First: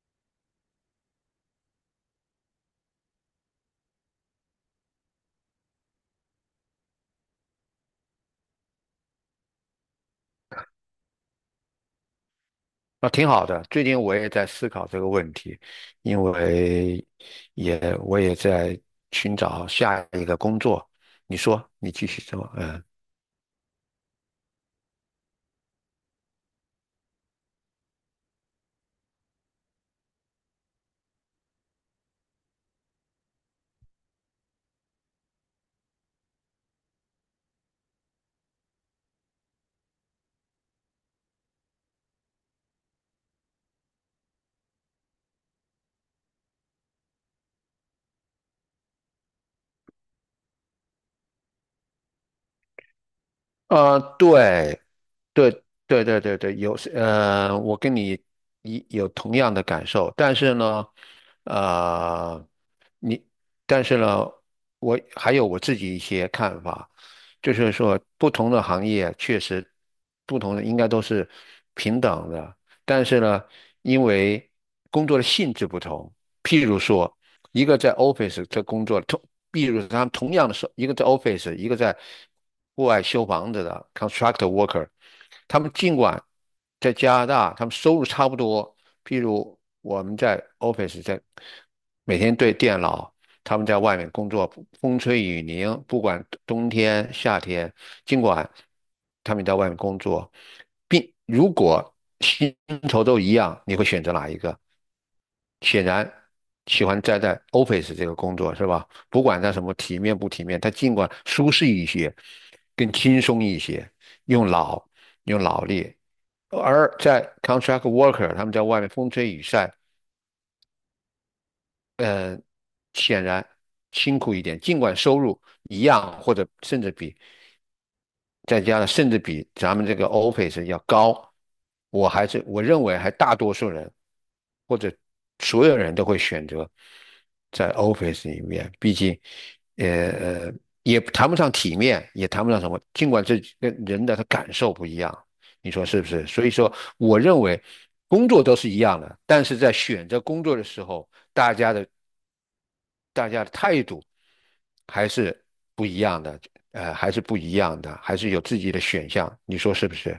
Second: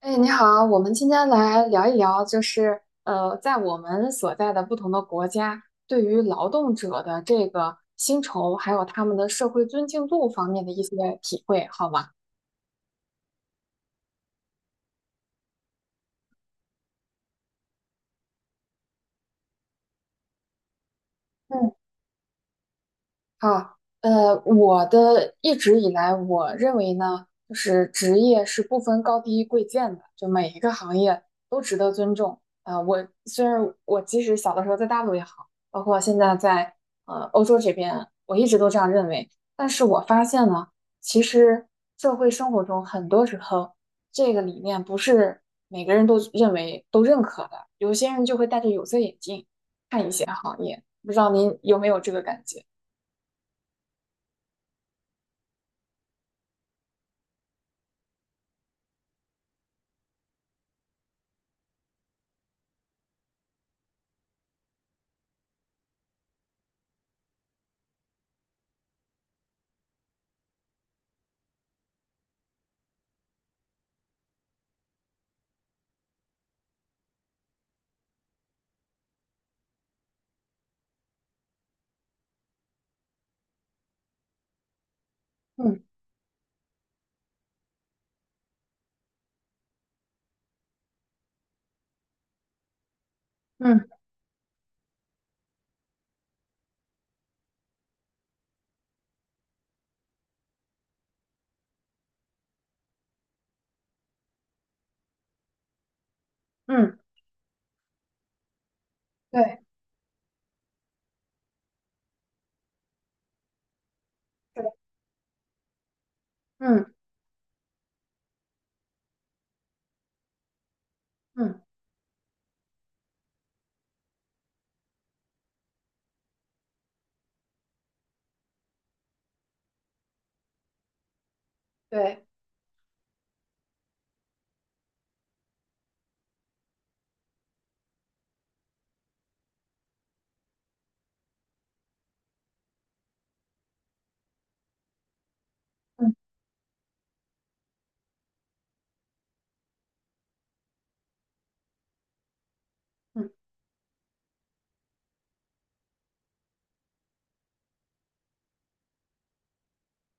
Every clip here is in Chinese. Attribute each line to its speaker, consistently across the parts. Speaker 1: 哎，你好，我们今天来聊一聊，在我们所在的不同的国家，对于劳动者的这个薪酬，还有他们的社会尊敬度方面的一些体会，好吗？
Speaker 2: 那挺好的。最近我也在思考这个问题，因为我也在寻找下一个工作。你说，
Speaker 1: 嗯。
Speaker 2: 你继续说，嗯，
Speaker 1: 啊，呃，我的一直以来，我认为呢，就是职业是不分高低贵贱的，就每一个行业都值得尊重。啊、我虽然我即使小的时候在大陆也好，包括现在在欧洲这边，我一直都这样认为。但是我发现呢，其实社会生活中很多时候，这个理念不是每个人都认可的，有些人就会戴着有色眼镜看一些行业，不知道您有没有这个感觉？
Speaker 2: 啊，对，对，有，我跟你有同样的感受，但是呢，呃，你，但是呢，我还有我自己一些看法。就是说不同的行业确实不同的应该都是平等的，但是呢，因为工作的性质不同，譬如说，一个在 office 在工作，同，譬如他们同样的是一个在 office，一个在户外修房子的 constructor worker，他们
Speaker 1: 嗯。
Speaker 2: 尽管在加拿大，他们收入差不多，譬如我们在 office 在每天对电脑，他们在
Speaker 1: 嗯
Speaker 2: 外面工作，风吹雨淋，不管冬天夏天，尽管他们在外面工作，并如果薪酬都一样，你会选择哪一个？显然喜
Speaker 1: 嗯，
Speaker 2: 欢待在 office 这个工作是吧？不管他
Speaker 1: 对，
Speaker 2: 什么体面不体面，他尽管舒适一些，更轻松一些，用
Speaker 1: 是的。
Speaker 2: 脑用脑力。
Speaker 1: 嗯
Speaker 2: 而在 contract worker，他们在外面风吹雨晒，
Speaker 1: 嗯，
Speaker 2: 嗯，显然辛苦一点，尽管收入一样或者甚至比再加上甚至比咱们这个 Office 要高，
Speaker 1: 对。
Speaker 2: 我认为还大多数人或者所有人都会选择在 Office 里面，毕竟，呃呃也谈不上体面，也谈不上什么，尽管这跟人的他感受不一样，你说是不
Speaker 1: 嗯。
Speaker 2: 是？所以说，我认为工作都是一样的，但是在选择工作的时候，大
Speaker 1: 嗯，
Speaker 2: 家的态度还是不一样的，还是不一样的，还是有自己的选项，你说是不是？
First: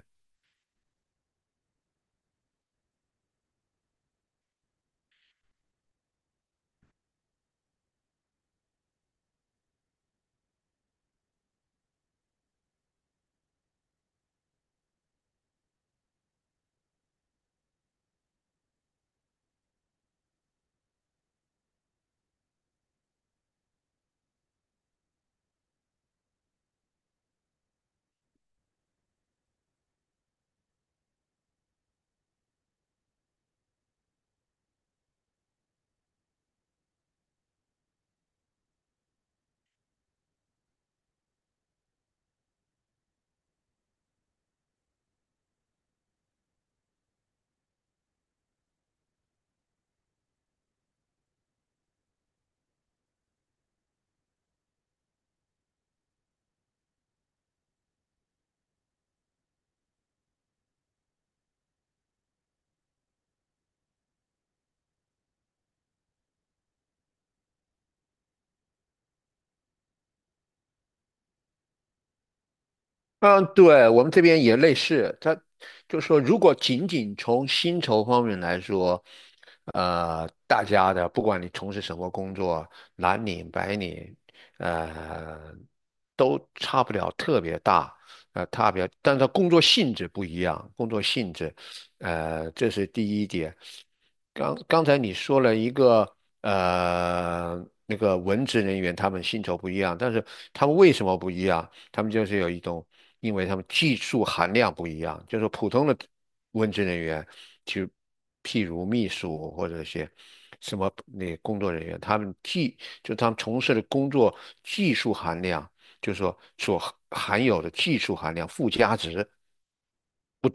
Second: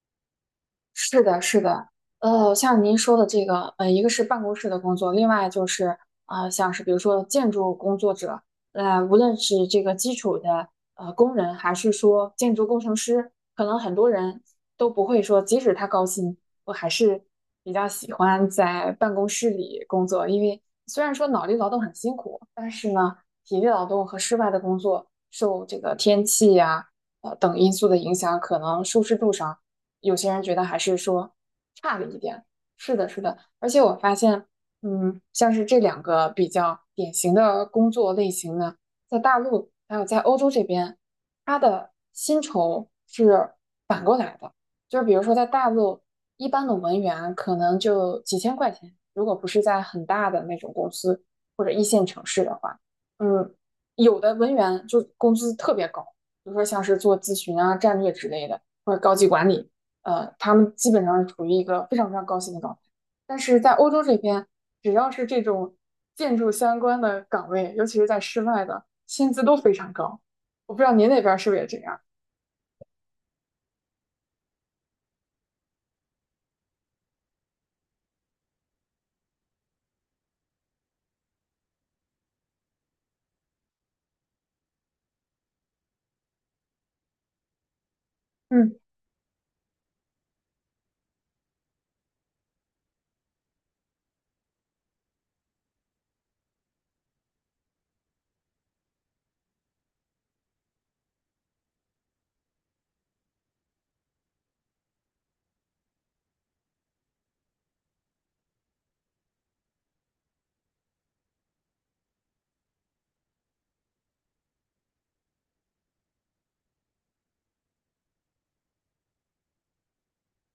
Speaker 1: 是的，是的。像您说的这个，呃，一个是办公室的工作，另外就是像是比如说建筑工作者，呃，无论是这个基础的工人，还是说建筑工程师，可能很多人都不会说，即使他高薪，我还是比较喜欢在办公室里工作，因为虽然说脑力劳动很辛苦，但是呢，体力劳动和室外的工作受这个天气呀、等因素的影响，可能舒适度上，有些人觉得还是说差了一点。是的，是的，而且我发现，嗯，像是这两个比较典型的工作类型呢，在大陆还有在欧洲这边，它的薪酬是反过来的，就是比如说在大陆，一般的文员可能就几千块钱，如果不是在很大的那种公司或者一线城市的话。嗯。有的文员就工资特别高，比如说像是做咨询啊、战略之类的，或者高级管理，他们基本上是处于一个非常非常高薪的状态。但是在欧洲这边，只要是这种建筑相关的岗位，尤其是在室外的，薪资都非常高。我不知道您那边是不是也这样？
Speaker 2: 嗯，对，我们这边也类似，他就说，如果仅仅从薪酬方面来说，大家的不管你从事什么工作，蓝领、白领，呃，都差不了特别大，差
Speaker 1: 嗯，
Speaker 2: 别，但是工作性质不一样，工作性质，这是第一点。刚刚才你说了一个，那个文职人员他们薪酬不一样，但是他们为什么不一样？他们就是有一种，因为他们技术含量不一样，就是普通的文职人员，就譬如秘书或者一些什么那工作人员，他们技就他们从事的工作技术含量，就是说所含有的技术含量附加值，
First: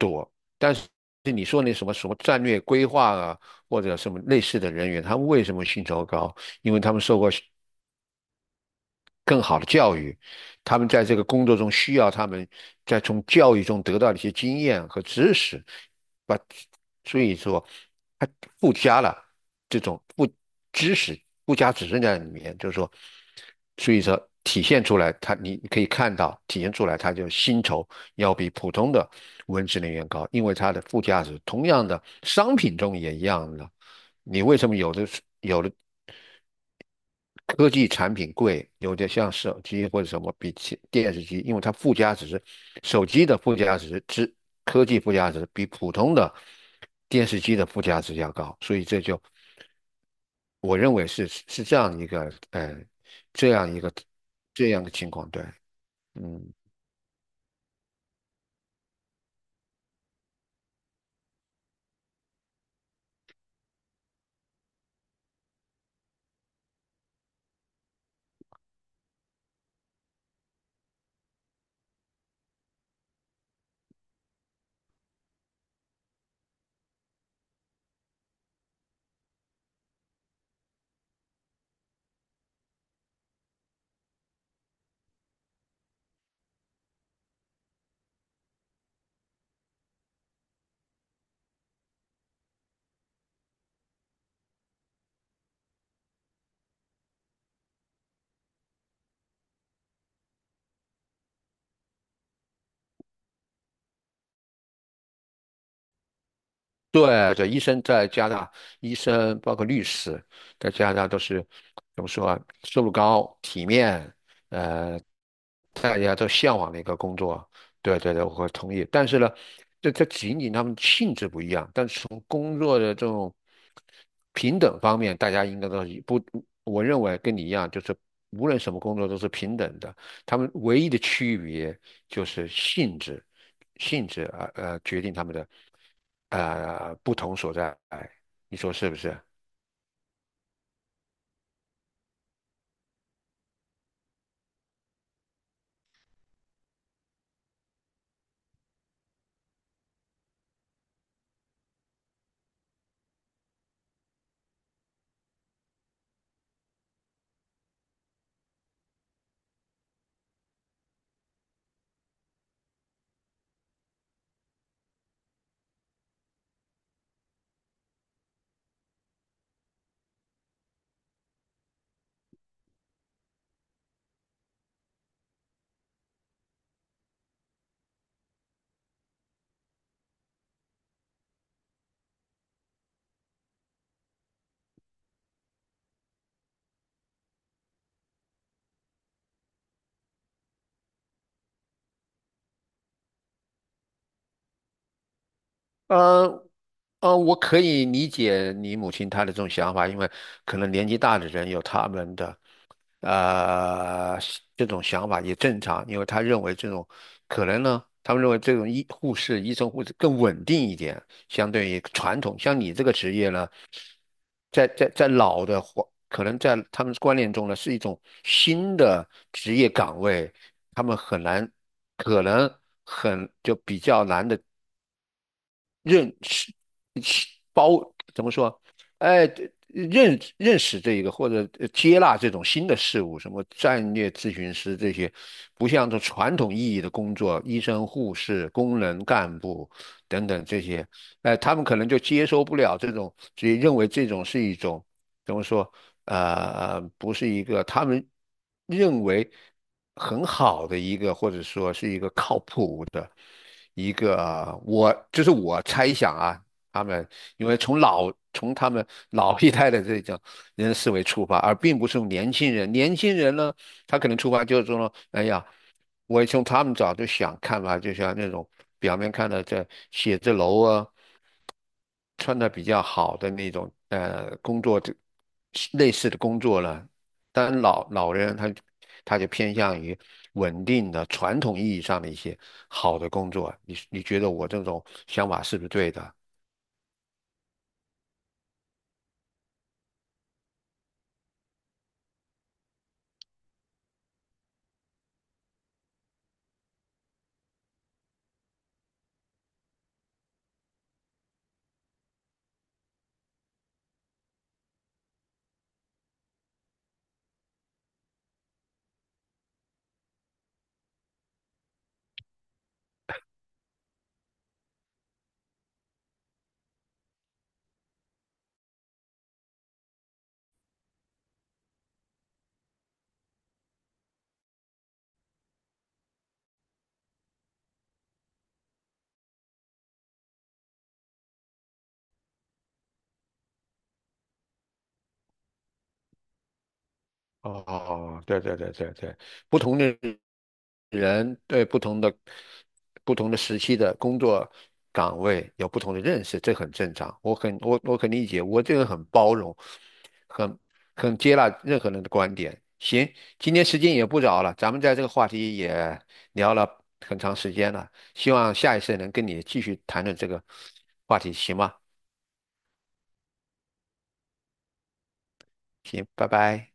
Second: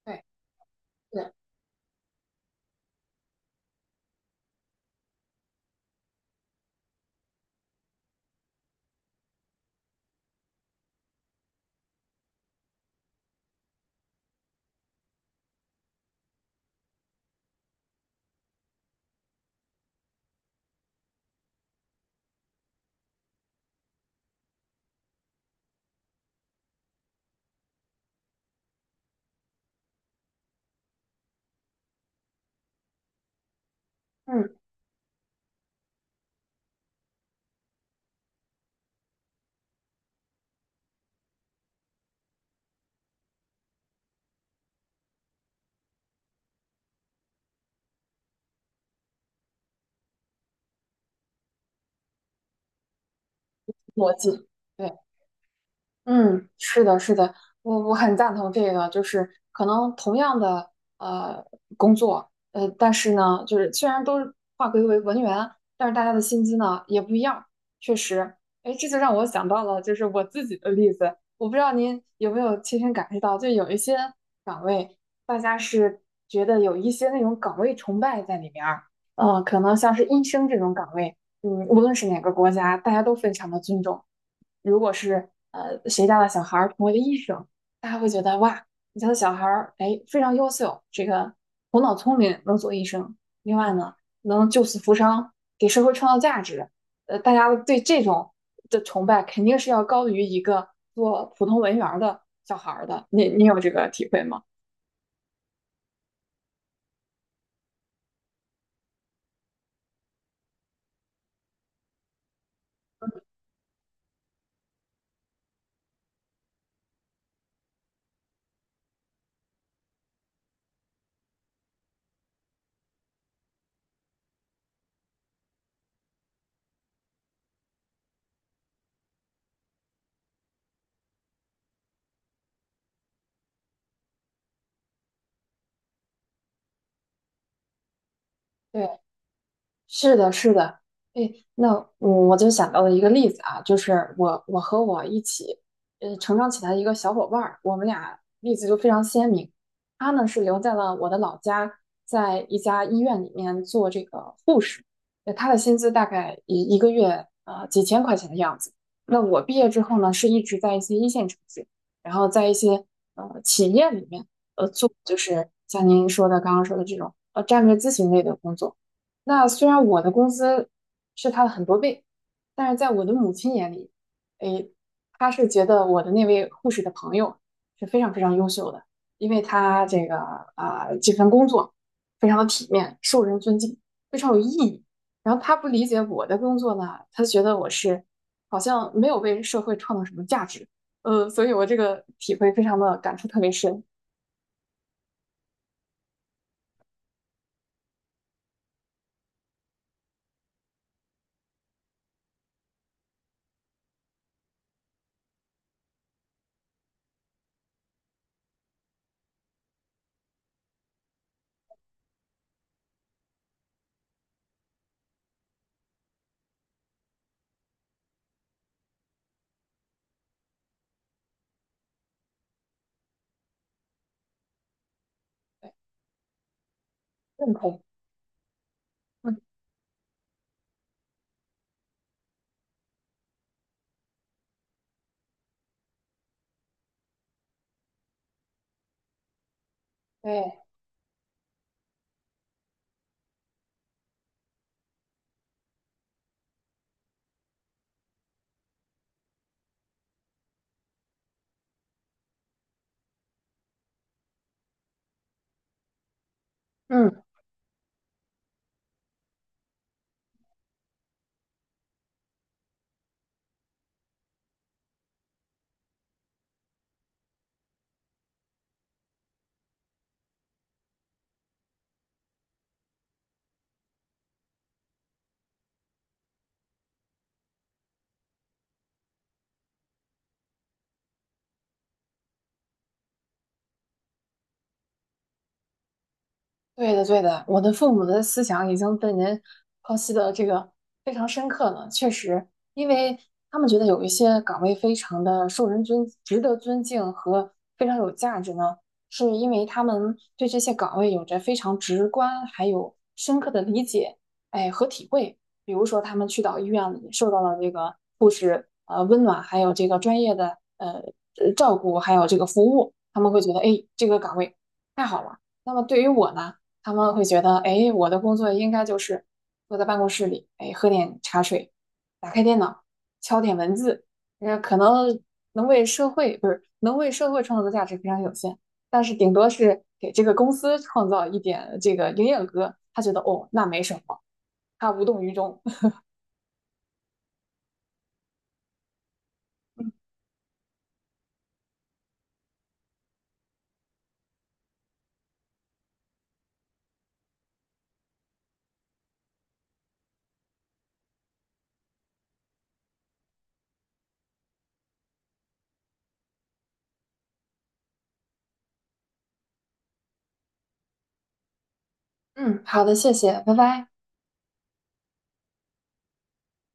Speaker 1: 对
Speaker 2: 但是。
Speaker 1: 对，
Speaker 2: 你说那什么什么战略规划啊，或者什么类似的人员，他们为什么薪酬高？因为他们受过更好的教育，他们在这个工作中需要他们在从教育中得到的一些经验和知识，把，所以说，它附加了这种不知识附加指认在里面，就是说，所以说体现出来它，你可以看到体现出来，它就薪酬要比普通的文职人员高，因为它的附加值，同样的商品中也一样的，你
Speaker 1: 嗯，
Speaker 2: 为什么有的有的？科技产品贵，有点像手机或者什么比起电视机，因为它附加值，手机的附加值之科技附加值比普通的电视机的附加值要高，所以这就我认为是这样一个，这样一个
Speaker 1: 逻辑，
Speaker 2: 这样的
Speaker 1: 对。
Speaker 2: 情况，对，
Speaker 1: 嗯，
Speaker 2: 嗯，
Speaker 1: 是的，是的。我很赞同这个，就是可能同样的呃工作，呃，但是呢，就是虽然都是划归为文员，但是大家的薪资呢也不一样，确实。哎，这就让我想到了就是我自己的例子，我不知道您有没有亲身感受到，就有一些岗位，大家是觉得有一些那种岗位崇拜在里面儿。可能像是医生这种岗位。嗯，无论是哪个国家，大家都非常的尊重。如果是谁家的小孩儿成为了医生，大家会觉得哇，你家的小孩儿哎非常优秀，这个头脑聪明，能做医生。另外呢，能救死扶伤，给社会创造价值。大家对这种的崇拜肯定是要高于一个做普通文员儿的小孩儿的。你有这个体会吗？
Speaker 2: 对对，医生在加拿大，医生包括律师，在加拿大都是怎么说啊？收入高、体面，呃，大家都向往的一个工作。对对对，我会同意。但是呢，这仅仅他们性质不一样，但是从工作的这种平等方面，大家应该都是不，我认为跟你一样，就是无论什么工作都是平等的。他们唯一的区别就是性质，决定他们的，不同所在，你说是不
Speaker 1: 对，
Speaker 2: 是？
Speaker 1: 是的，是的。哎，那我就想到了一个例子啊，就是我和我一起成长起来的一个小伙伴儿，我们俩例子就非常鲜明。他呢是留在了我的老家，在一家医院里面做这个护士，他的薪资大概一个月几千块钱的样子。那我毕业之后呢，是一直在一些一线城市，然后在一些企业里面做，就是像您刚刚说的这种战略咨询类的工作。那虽然我的工资是他的很多倍，但是在我的母亲眼里，诶，她是觉得我的那位护士的朋友是非常非常优秀的，因为她这个这份工作非常的体面，受人尊敬，非常有意义。然后他不理解我的工作呢，他觉得我是好像没有为社会创造什么价值，所以我这个体会非常的感触特别深。
Speaker 2: 呃我可以理解你母亲她的这种想法，因为可能年纪大的人有他们的，呃，这种想法也正常，因为他认为这种可能呢，他们认为这种医护士、医生、护士更稳定一点，相对于传统。像你这个职业呢，在老的环，可能在他们观念中呢，是一种新的职业岗位，他们很难，可能很就比较难的
Speaker 1: 对，
Speaker 2: 认识
Speaker 1: 认
Speaker 2: 包
Speaker 1: 同，
Speaker 2: 怎么说？哎，
Speaker 1: 嗯，
Speaker 2: 认认识这一个或者接纳这种新的事物，什么战略咨询师这些，不像这传统意义的工作，医生、护士、工人、干部等等
Speaker 1: 对，
Speaker 2: 这些，哎，他们可能就接受不了这种，所以认为这种是一种怎么说？呃，不是一个他们认为很好的一个，或者说是一个靠谱的。一个我，就是我猜想啊，他们
Speaker 1: 嗯。
Speaker 2: 因为从老从他们老一代的这种人的思维出发，而并不是从年轻人。年轻人呢，他可能出发就是说，哎呀，我从他们早就想看法，就像那种表面看的这写字楼啊，穿的比较好的那种，工作这类似的工作了。当然老人他就偏向于稳定的传统意义上的一些好的工作。你觉得我这种想法是不是对的？
Speaker 1: 对的，对的，我的父母的思想已经被您剖析的这个非常深刻了。确实，因为他们觉得有一些岗位非常的受人尊，值得尊敬和非常有价值呢，是因为他们对这些岗位有着非常直观还有深刻的理解，哎和体会。比如说，他们去到医院里受到了这个护士温暖，还有这个专业的照顾，还有这个服务，他们会觉得哎这个岗位太好了。那么对于我呢？他们会觉得，哎，我的工作应该就是坐在办公室里，哎，喝点茶水，打开电脑，敲点文字，呃，可能能为社会，不是，能为社会创造的价值非常有限，但是顶多是给这个公司创造一点这个营业额，他觉得哦，那没什么，他无动于衷。
Speaker 2: 哦，对，不同的人对不同的时期的工作岗位有不同的认识，这很正常。我很理解，我这个人很包容，很很接纳任何人的观点。行，今天时间也不早了，咱们在这个话题也聊了很长时间了，希望下一次能跟你继续谈论这个话题，行吗？
Speaker 1: 嗯，好的，谢谢，拜拜。
Speaker 2: 行，拜拜。